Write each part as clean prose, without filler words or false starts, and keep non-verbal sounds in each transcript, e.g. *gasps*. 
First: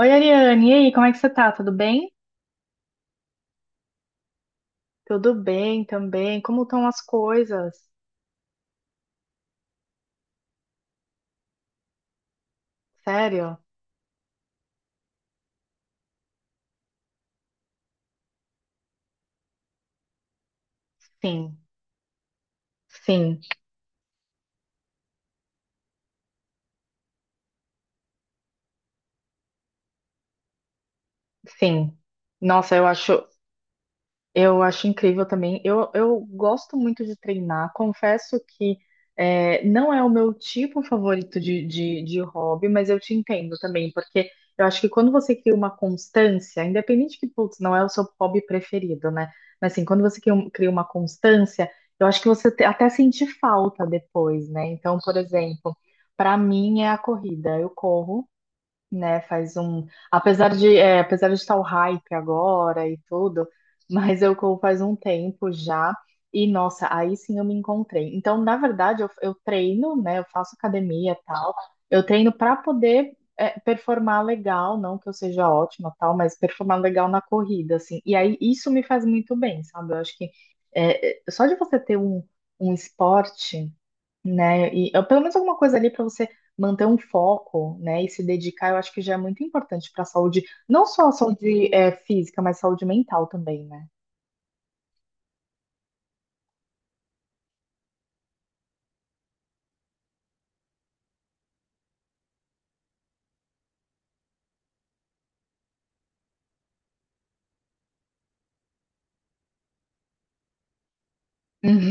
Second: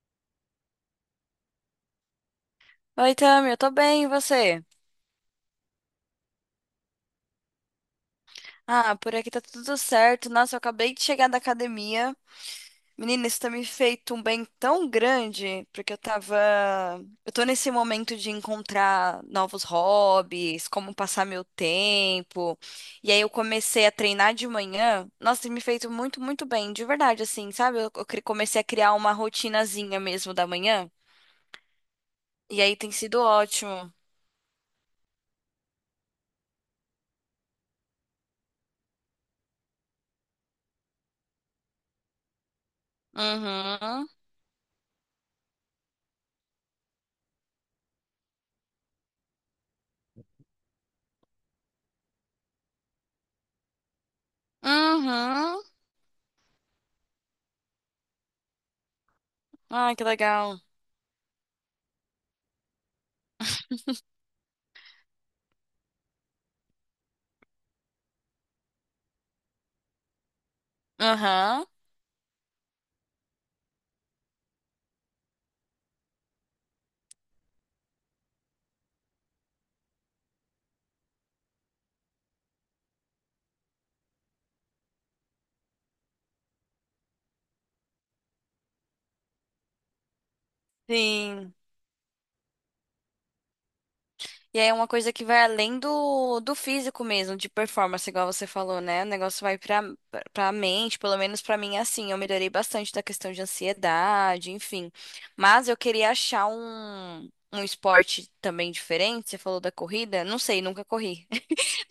Oi, Ariane, e aí, como é que você tá? Tudo bem? Oi, Tami, eu tô bem, e você? Tudo bem também. Como estão as coisas? Ah, por aqui tá tudo certo. Nossa, eu acabei de chegar da academia. Menina, isso tá Sério? me feito um bem tão grande, porque eu tava. Eu tô nesse momento de encontrar novos hobbies, como passar meu Sim, tempo. E aí eu sim, comecei a treinar de manhã. Nossa, tem me feito muito, muito bem, de verdade, assim, sabe? Eu comecei a criar uma rotinazinha mesmo da manhã. sim. E aí Nossa, eu tem sido acho, ótimo. Eu acho incrível também. Eu gosto muito de treinar. Confesso que não é o meu tipo favorito de, de hobby, mas eu te entendo também, Uhum. porque eu acho que quando você cria uma constância, independente que, putz, não é o seu hobby preferido, né? Mas assim, quando você cria uma constância, eu acho que você até sente falta depois, né? Então, por Uhum. exemplo, para mim é a corrida. Eu corro, né? Faz um, Ai, que apesar legal. de, é, apesar de estar o hype agora e tudo, *laughs* mas eu corro faz um tempo já e nossa, aí sim eu me encontrei. Então, na verdade, eu treino, né? Eu faço academia e tal. Aham. Eu treino para poder performar legal, não que eu seja ótima tal, mas performar legal na corrida, assim. E aí isso me faz muito bem, sabe? Eu acho que só de você ter um esporte, né? Pelo menos alguma coisa ali para você manter um foco, né, e se dedicar, eu acho que já é muito importante para a saúde, não só a Sim. saúde física, mas saúde mental também, né? E aí é uma coisa que vai além do físico mesmo, de performance, igual você falou, né? O negócio vai pra mente, pelo menos pra mim é assim. Eu melhorei bastante da questão de ansiedade, enfim. Mas eu queria achar um esporte também diferente. Você falou da corrida? Não sei, nunca corri.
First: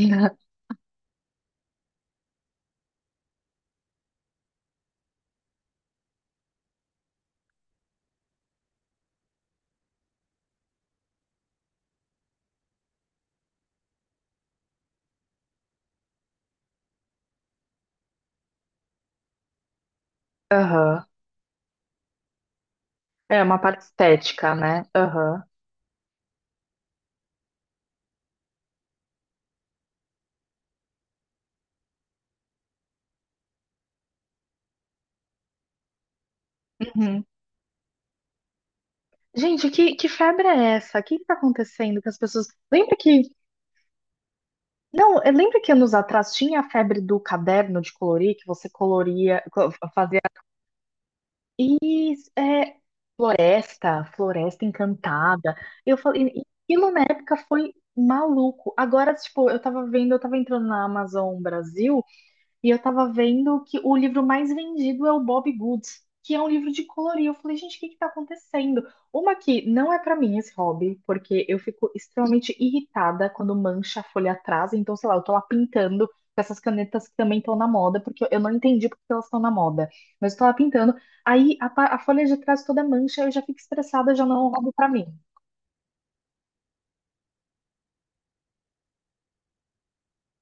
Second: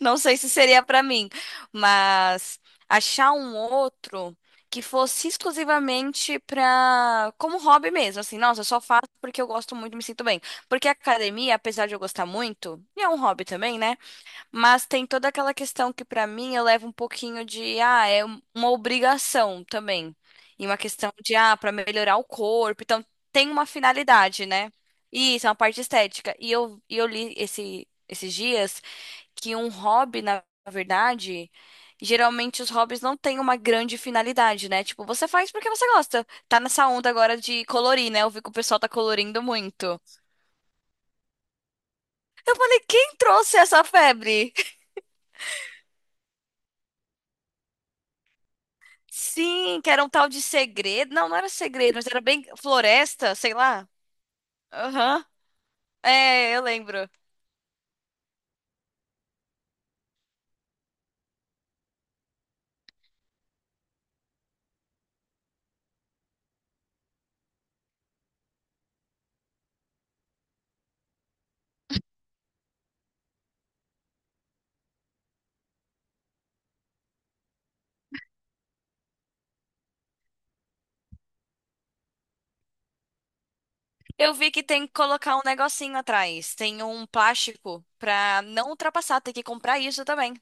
Não sei se seria pra mim, mas achar um outro que fosse exclusivamente pra como hobby mesmo, assim, nossa, eu só faço porque eu gosto muito, me sinto bem. Porque a academia, apesar de eu gostar muito, e é um hobby também, né? Mas tem toda aquela questão que pra mim eu levo um pouquinho de uma obrigação também. E uma Aham. questão de, pra melhorar o corpo, então É tem uma uma parte finalidade, estética, né? né? Aham. Isso, é uma parte estética. E eu li esses dias que um hobby, na verdade, geralmente os hobbies não têm uma grande finalidade, né? Tipo, você faz porque você gosta. Tá nessa onda Uhum. agora de colorir, né? Eu vi que o pessoal tá colorindo Gente, que, muito. que febre é essa? O que que tá acontecendo que as pessoas... Eu falei, Lembra quem que... trouxe essa febre? *laughs* Não, eu lembro que anos atrás tinha a febre do caderno de colorir, que você coloria, Sim, que era um fazia... tal de segredo. Não, não era segredo, mas era Isso, bem floresta, sei lá. Floresta Aham. Encantada. Eu falei, e É, eu aquilo na lembro. época foi maluco. Agora, tipo, eu tava entrando na Amazon Brasil. E eu tava vendo que o livro mais vendido é o Bob Goods, que é um livro de colorir. Eu falei, gente, o que que tá acontecendo? Uma que não é pra mim esse hobby, porque eu fico extremamente irritada quando mancha a folha atrás. Então, sei lá, eu tô lá pintando com essas canetas que também estão na moda, porque eu não entendi porque elas estão na moda. Mas eu tô lá pintando. Aí a folha de trás toda mancha, eu já fico estressada, já Eu não é um vi que hobby tem pra que mim. colocar um negocinho atrás. Tem um plástico pra não ultrapassar. Tem que comprar isso também.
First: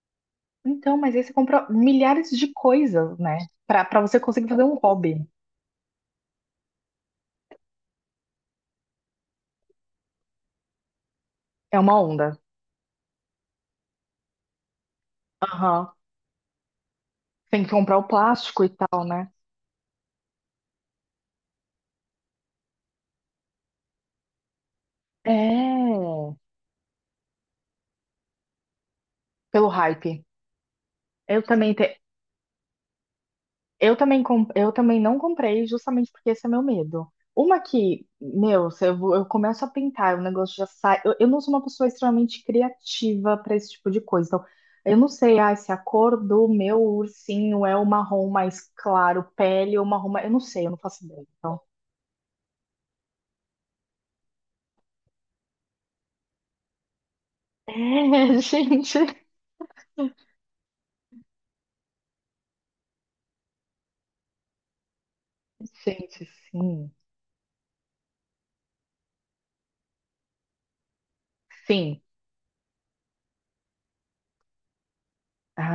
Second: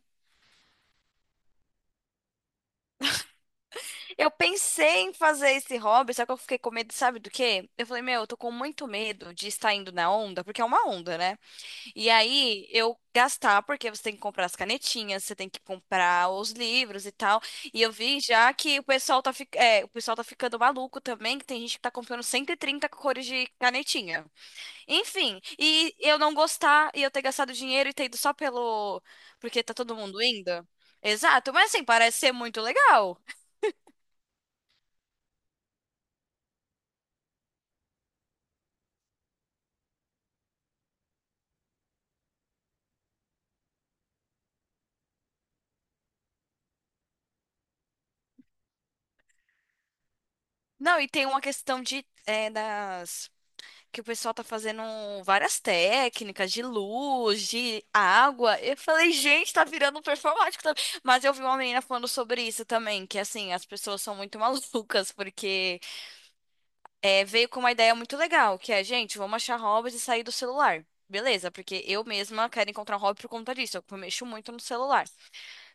Então, mas aí você compra milhares de coisas, né? Pra você Eu conseguir fazer um pensei em hobby. fazer esse hobby, só que eu fiquei com medo, sabe do quê? Eu falei, meu, eu tô com muito medo de estar indo na onda, porque é uma onda, né? É uma E onda. aí eu gastar, porque você tem que comprar as canetinhas, você tem que Aham. comprar os livros e tal. Tem que E eu comprar o vi já plástico e que o tal, pessoal né? tá ficando maluco também, que tem gente que tá comprando 130 cores de canetinha. Enfim, e É, eu não gostar e eu ter gastado dinheiro e ter ido só pelo. Porque pelo tá todo mundo hype. indo. Eu Exato, mas também, assim, te... parece ser muito legal. Eu também não comprei justamente porque esse é meu medo. Uma que, meu, se eu, vou- eu começo a pintar, o negócio já sai. Eu não sou uma pessoa extremamente criativa para esse tipo de coisa. Então, eu não sei, se a cor do meu ursinho é o marrom mais claro, pele ou marrom mais... Eu não sei, eu não Não, faço e ideia. tem uma Então, questão de das que o pessoal tá fazendo várias técnicas de luz, *laughs* de água. Eu gente, falei, gente, tá virando um performático também. Mas eu vi uma menina falando sobre isso também, que assim, as pessoas são muito *laughs* malucas porque gente, sim, veio com uma ideia muito legal, que é, gente, vamos achar hobbies e sair do celular. Beleza, porque sim. eu mesma quero encontrar um hobby por conta disso, eu mexo muito no celular.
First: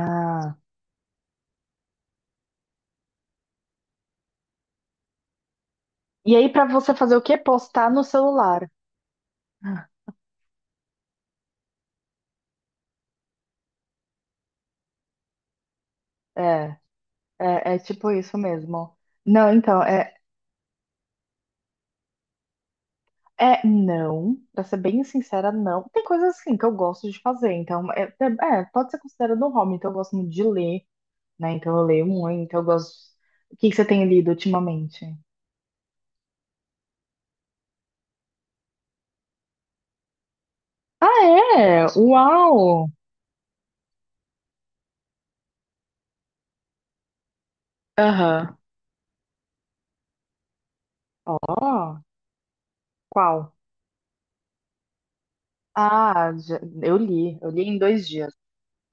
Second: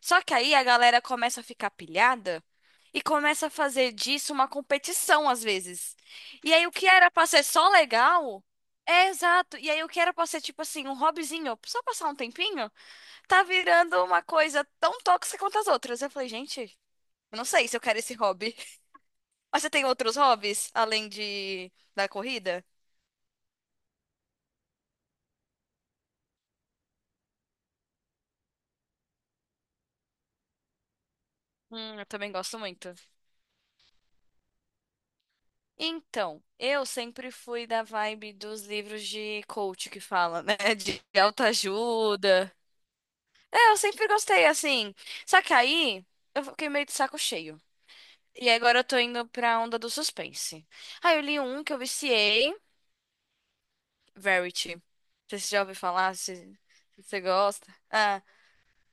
Só que aí a galera começa a ficar pilhada e começa a fazer disso uma competição às vezes. E aí, E pra aí o que você era fazer o pra quê? ser só Postar no legal, celular. é exato. E aí o que era pra ser tipo assim, um hobbyzinho, só passar um tempinho, tá virando uma coisa tão tóxica quanto as outras. Eu falei, gente, É, eu não sei é, se é eu quero tipo esse isso hobby. mesmo. Não, Mas você então, tem outros hobbies além de da corrida? Não, pra ser bem sincera, não. Tem coisas assim que eu gosto de fazer, então, pode ser considerado um hobby, então eu gosto muito de ler, né? Então eu leio Eu também muito, gosto então eu muito. gosto. O que que você tem lido ultimamente? Então, eu sempre fui da vibe dos livros de coach que fala, né? *laughs* Ah, De é? autoajuda. Uau! É, eu sempre gostei, assim. Só que aí eu fiquei meio de saco cheio. E Aham. agora eu tô indo pra onda do suspense. Aí eu li um que eu Ó, viciei, qual? Verity. Não sei se você já ouviu falar, Ah, se, eu se você li, eu li gosta. em dois Ah, dias.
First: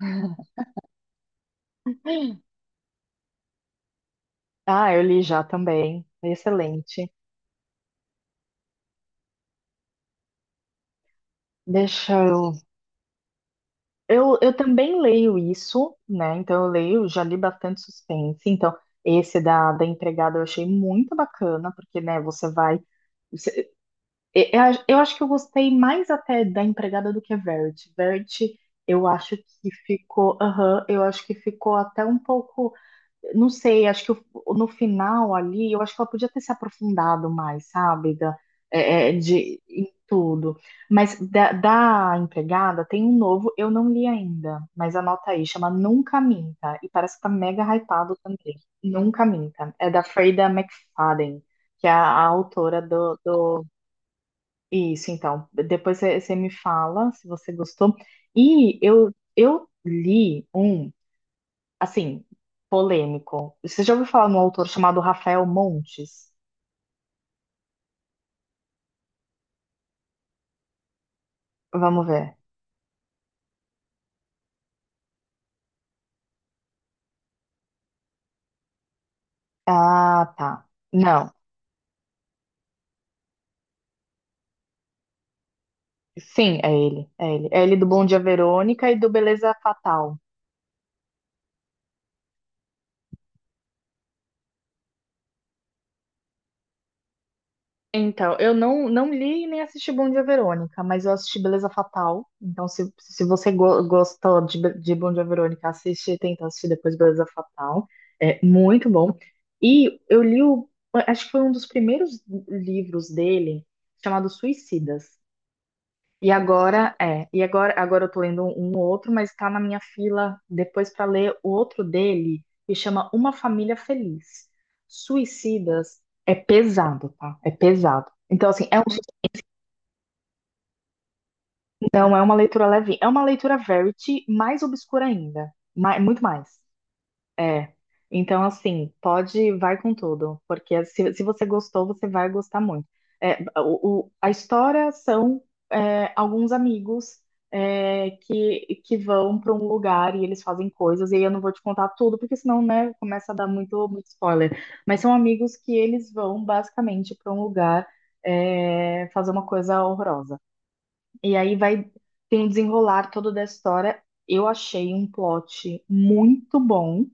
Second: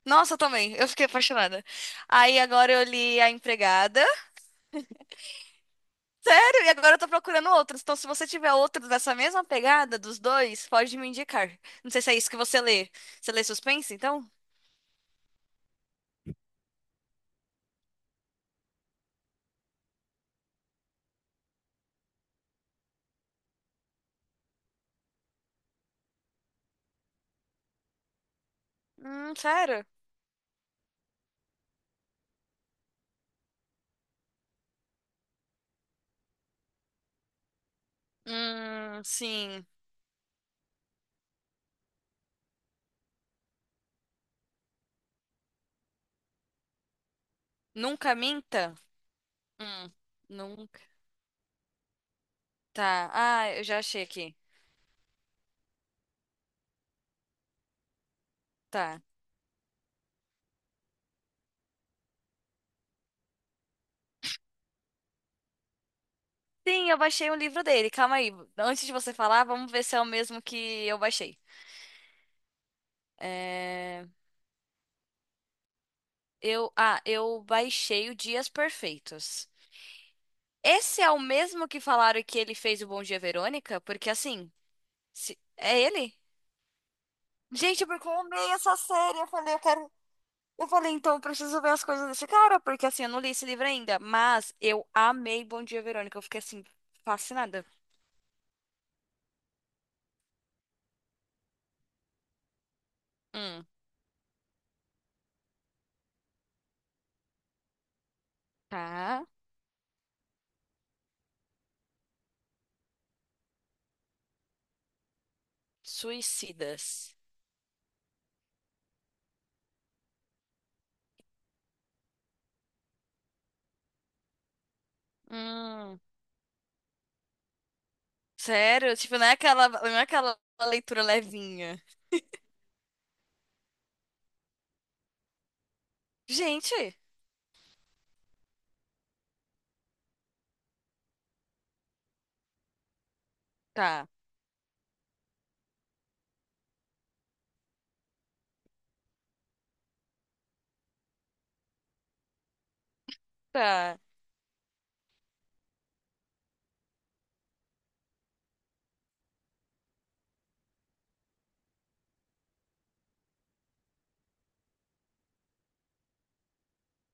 nossa, eu também. Eu fiquei apaixonada. Aí *gasps* *laughs* agora eu li A Empregada. Ah, eu li já também. E agora eu tô Excelente. procurando outros. Então, se você tiver outros dessa mesma pegada dos dois, pode me indicar. Não sei se é Deixa isso que eu você lê. Você lê suspense, então? eu também leio isso, né? Então eu leio, já li bastante suspense. Então, esse da empregada eu achei muito bacana, porque, né, você vai. você- eu acho que eu gostei mais até da empregada do que a Verity. Verity, eu acho que Sério? ficou. Aham, eu acho que ficou até um pouco, não sei, acho que no final ali, eu acho que ela podia ter se aprofundado mais, sabe? Da, é, é, de, Sim. em tudo. Mas da empregada tem um novo, eu não li ainda, mas anota aí, chama Nunca Minta. E parece que tá mega hypado Nunca também. minta? Nunca Minta. É Hum, da Freida nunca. McFadden, que é a autora Tá. do, Ah, eu do. já achei aqui. Isso, então. Depois você me fala se você gostou. E Tá. eu li um. Assim, polêmico. Você já ouviu falar num autor chamado Rafael Montes? Sim, eu baixei um livro dele. Calma aí. Antes de você falar, vamos ver se é o mesmo que eu baixei. Vamos ver. É... Ah, eu baixei o Dias Perfeitos. Ah, tá. Esse é o Não. mesmo que falaram que ele fez o Bom Dia, Verônica? Porque assim. É ele? Sim, é ele. É ele. É ele do Gente, Bom porque Dia eu amei essa Verônica e do série. Eu Beleza falei, eu quero. Fatal. Eu falei, então eu preciso ver as coisas desse cara, porque assim, eu não li esse livro ainda. Mas eu amei Bom Dia, Verônica. Eu fiquei assim, fascinada. Então, eu não li nem assisti Bom Dia Verônica, mas eu assisti Beleza Fatal. Então, se você Hum, gostou de Bom Dia Verônica, tenta assistir depois Beleza Fatal. É muito bom. tá. E eu li o, acho que foi um dos primeiros livros dele, chamado Suicidas. E agora, Suicidas. é, e agora, agora eu tô lendo um outro, mas tá na minha fila depois para ler o outro dele, que chama Uma Família Feliz. Hum. Suicidas é pesado, tá? É pesado. Então, assim, Sério? Tipo, não é aquela leitura levinha. não é uma leitura leve, é uma leitura verity mais obscura ainda, muito mais. Gente, É. Então, assim, vai com tudo, porque se você gostou, você vai gostar muito. É, o, tá, a história alguns amigos, que vão para um lugar e eles fazem coisas, e aí eu não vou te contar tudo, porque senão, né, começa a dar muito, tá. muito spoiler. Mas são amigos que eles vão basicamente para um lugar, fazer uma coisa horrorosa. E aí tem um desenrolar todo da história. Eu achei um plot muito bom.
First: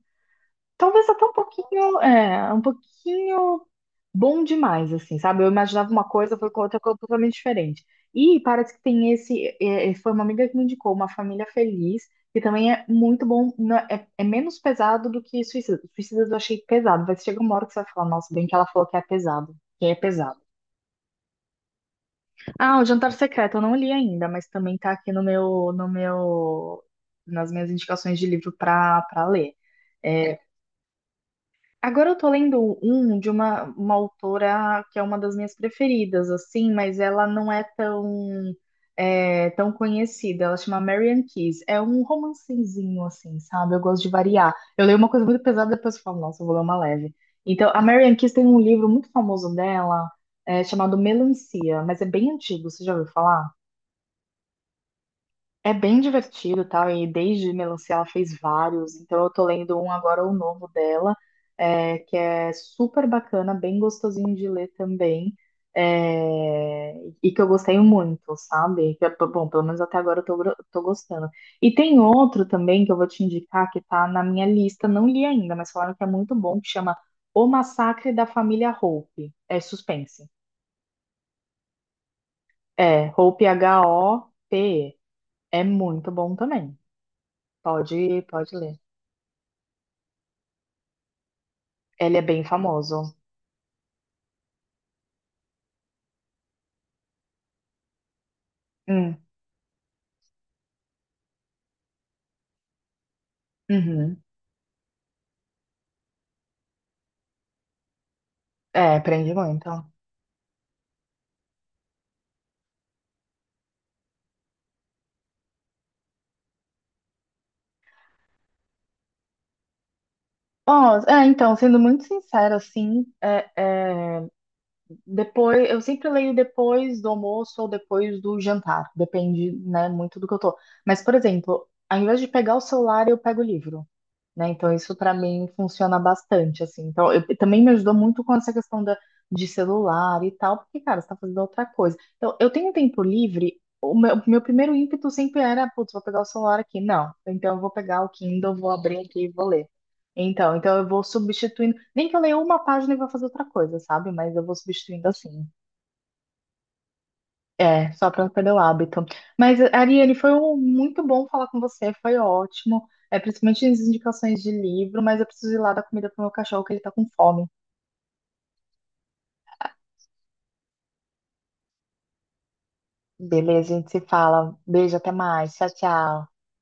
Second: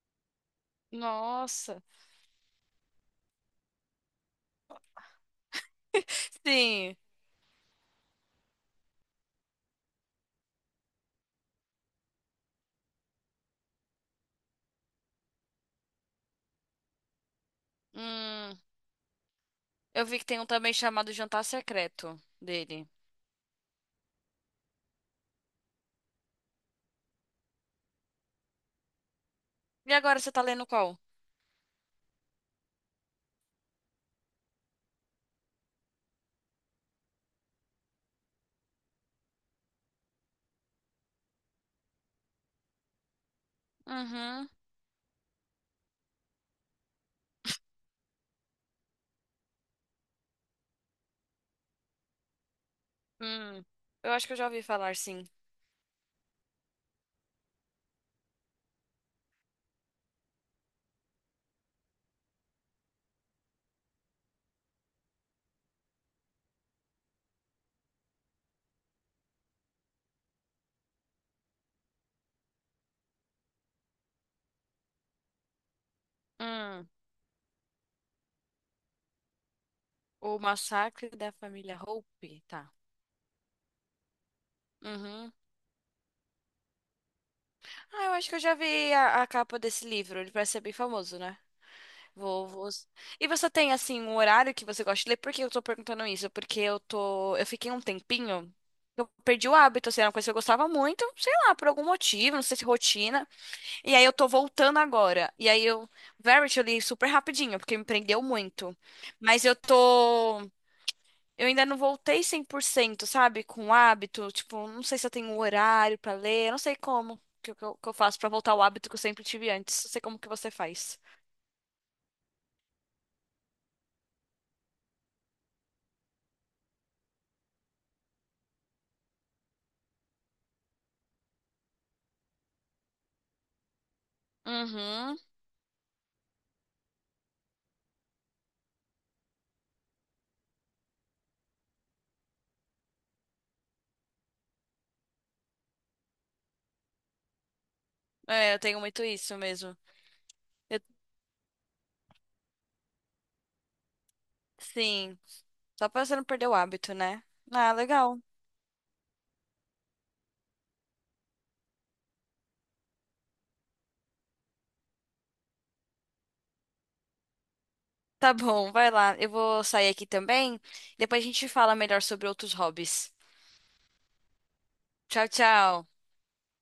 Talvez até Nossa. Um pouquinho bom demais, assim, sabe? Eu imaginava uma coisa, foi com outra Sim. coisa totalmente diferente. E parece que tem foi uma amiga que me indicou, Uma Família Feliz, que também é muito bom, é menos pesado do que Suicida. Suicida eu achei pesado, vai chegar uma hora que você vai falar, nossa, bem que Hum. ela falou que é pesado, que é Eu vi que pesado. tem um também chamado Jantar Secreto Ah, O dele. Jantar Secreto, eu não li ainda, mas também tá aqui no meu, nas minhas indicações de livro pra ler. E agora você É, tá lendo qual? Agora eu tô lendo um de uma autora que é uma das minhas preferidas, assim, mas ela não é tão conhecida. Ela chama Marian Keyes. É um romancezinho, assim, sabe? Eu gosto de Uhum. variar. Eu leio uma coisa muito pesada, depois eu falo, nossa, eu vou ler uma leve. Então, a Marian Keyes tem um livro muito famoso dela, chamado Melancia, mas é bem antigo, você já ouviu falar? Hum, eu acho que eu já ouvi falar, sim. É bem divertido, tal, e desde Melancia ela fez vários, então eu tô lendo um agora, o novo dela, que é super bacana, bem gostosinho de ler também, é, e que eu gostei muito, sabe? Bom, pelo menos até agora tô gostando. E tem outro também que eu vou te indicar, que tá na minha lista, não li ainda, mas falaram que é muito bom, que Hum, chama O Massacre da Família Hope, é suspense. o massacre da família Hope, tá. É, Hope, Hope, Uhum. é muito bom também. Ah, eu Pode, acho que eu já pode ler. vi a capa desse livro. Ele parece ser bem famoso, né? Ele é bem Vou. famoso. E você tem, assim, um horário que você gosta de ler? Por que eu tô perguntando isso? Porque eu tô... Eu fiquei um tempinho... Eu Hum, perdi o hábito, assim, era uma coisa que eu gostava muito, sei lá, por algum motivo, não sei se rotina. E aí eu uhum. tô voltando agora. E aí eu... Verity eu li super rapidinho, porque me prendeu muito. É, prende Mas eu muito. tô... Eu ainda não voltei 100%, sabe? Com o hábito. Tipo, não sei se eu tenho um horário pra ler. Eu não sei como que eu faço pra voltar ao hábito que eu sempre tive antes. Não sei como que você Ó, faz. Então, sendo muito sincera, assim, é, depois, eu sempre leio depois do almoço ou depois do jantar, depende, né, muito do que eu tô. Mas, por exemplo, ao invés de pegar o celular, eu pego o livro, né? Então isso para Uhum. mim funciona bastante, assim. Então também me ajudou muito com essa questão de celular e tal, porque, cara, você tá fazendo outra coisa. Então eu tenho um tempo livre, meu primeiro ímpeto sempre era, putz, vou pegar o celular aqui. Não, então eu vou pegar o É, Kindle, eu vou tenho abrir muito aqui e isso vou ler. mesmo. Então Eu- eu vou substituindo, nem que eu leia uma página e vou fazer outra coisa, sabe? Mas eu vou substituindo sim. assim. Só pra você não perder o hábito, né? Ah, É, só legal. para não perder o hábito. Mas, Ariane, foi muito bom falar com você, foi ótimo. É, principalmente as indicações de livro, mas eu preciso ir lá dar comida pro meu cachorro, que ele tá com fome. Tá bom, vai lá. Eu vou sair aqui também. Depois a gente fala melhor sobre outros hobbies. Beleza, a gente se fala. Beijo, até Tchau, mais. Tchau, tchau. tchau.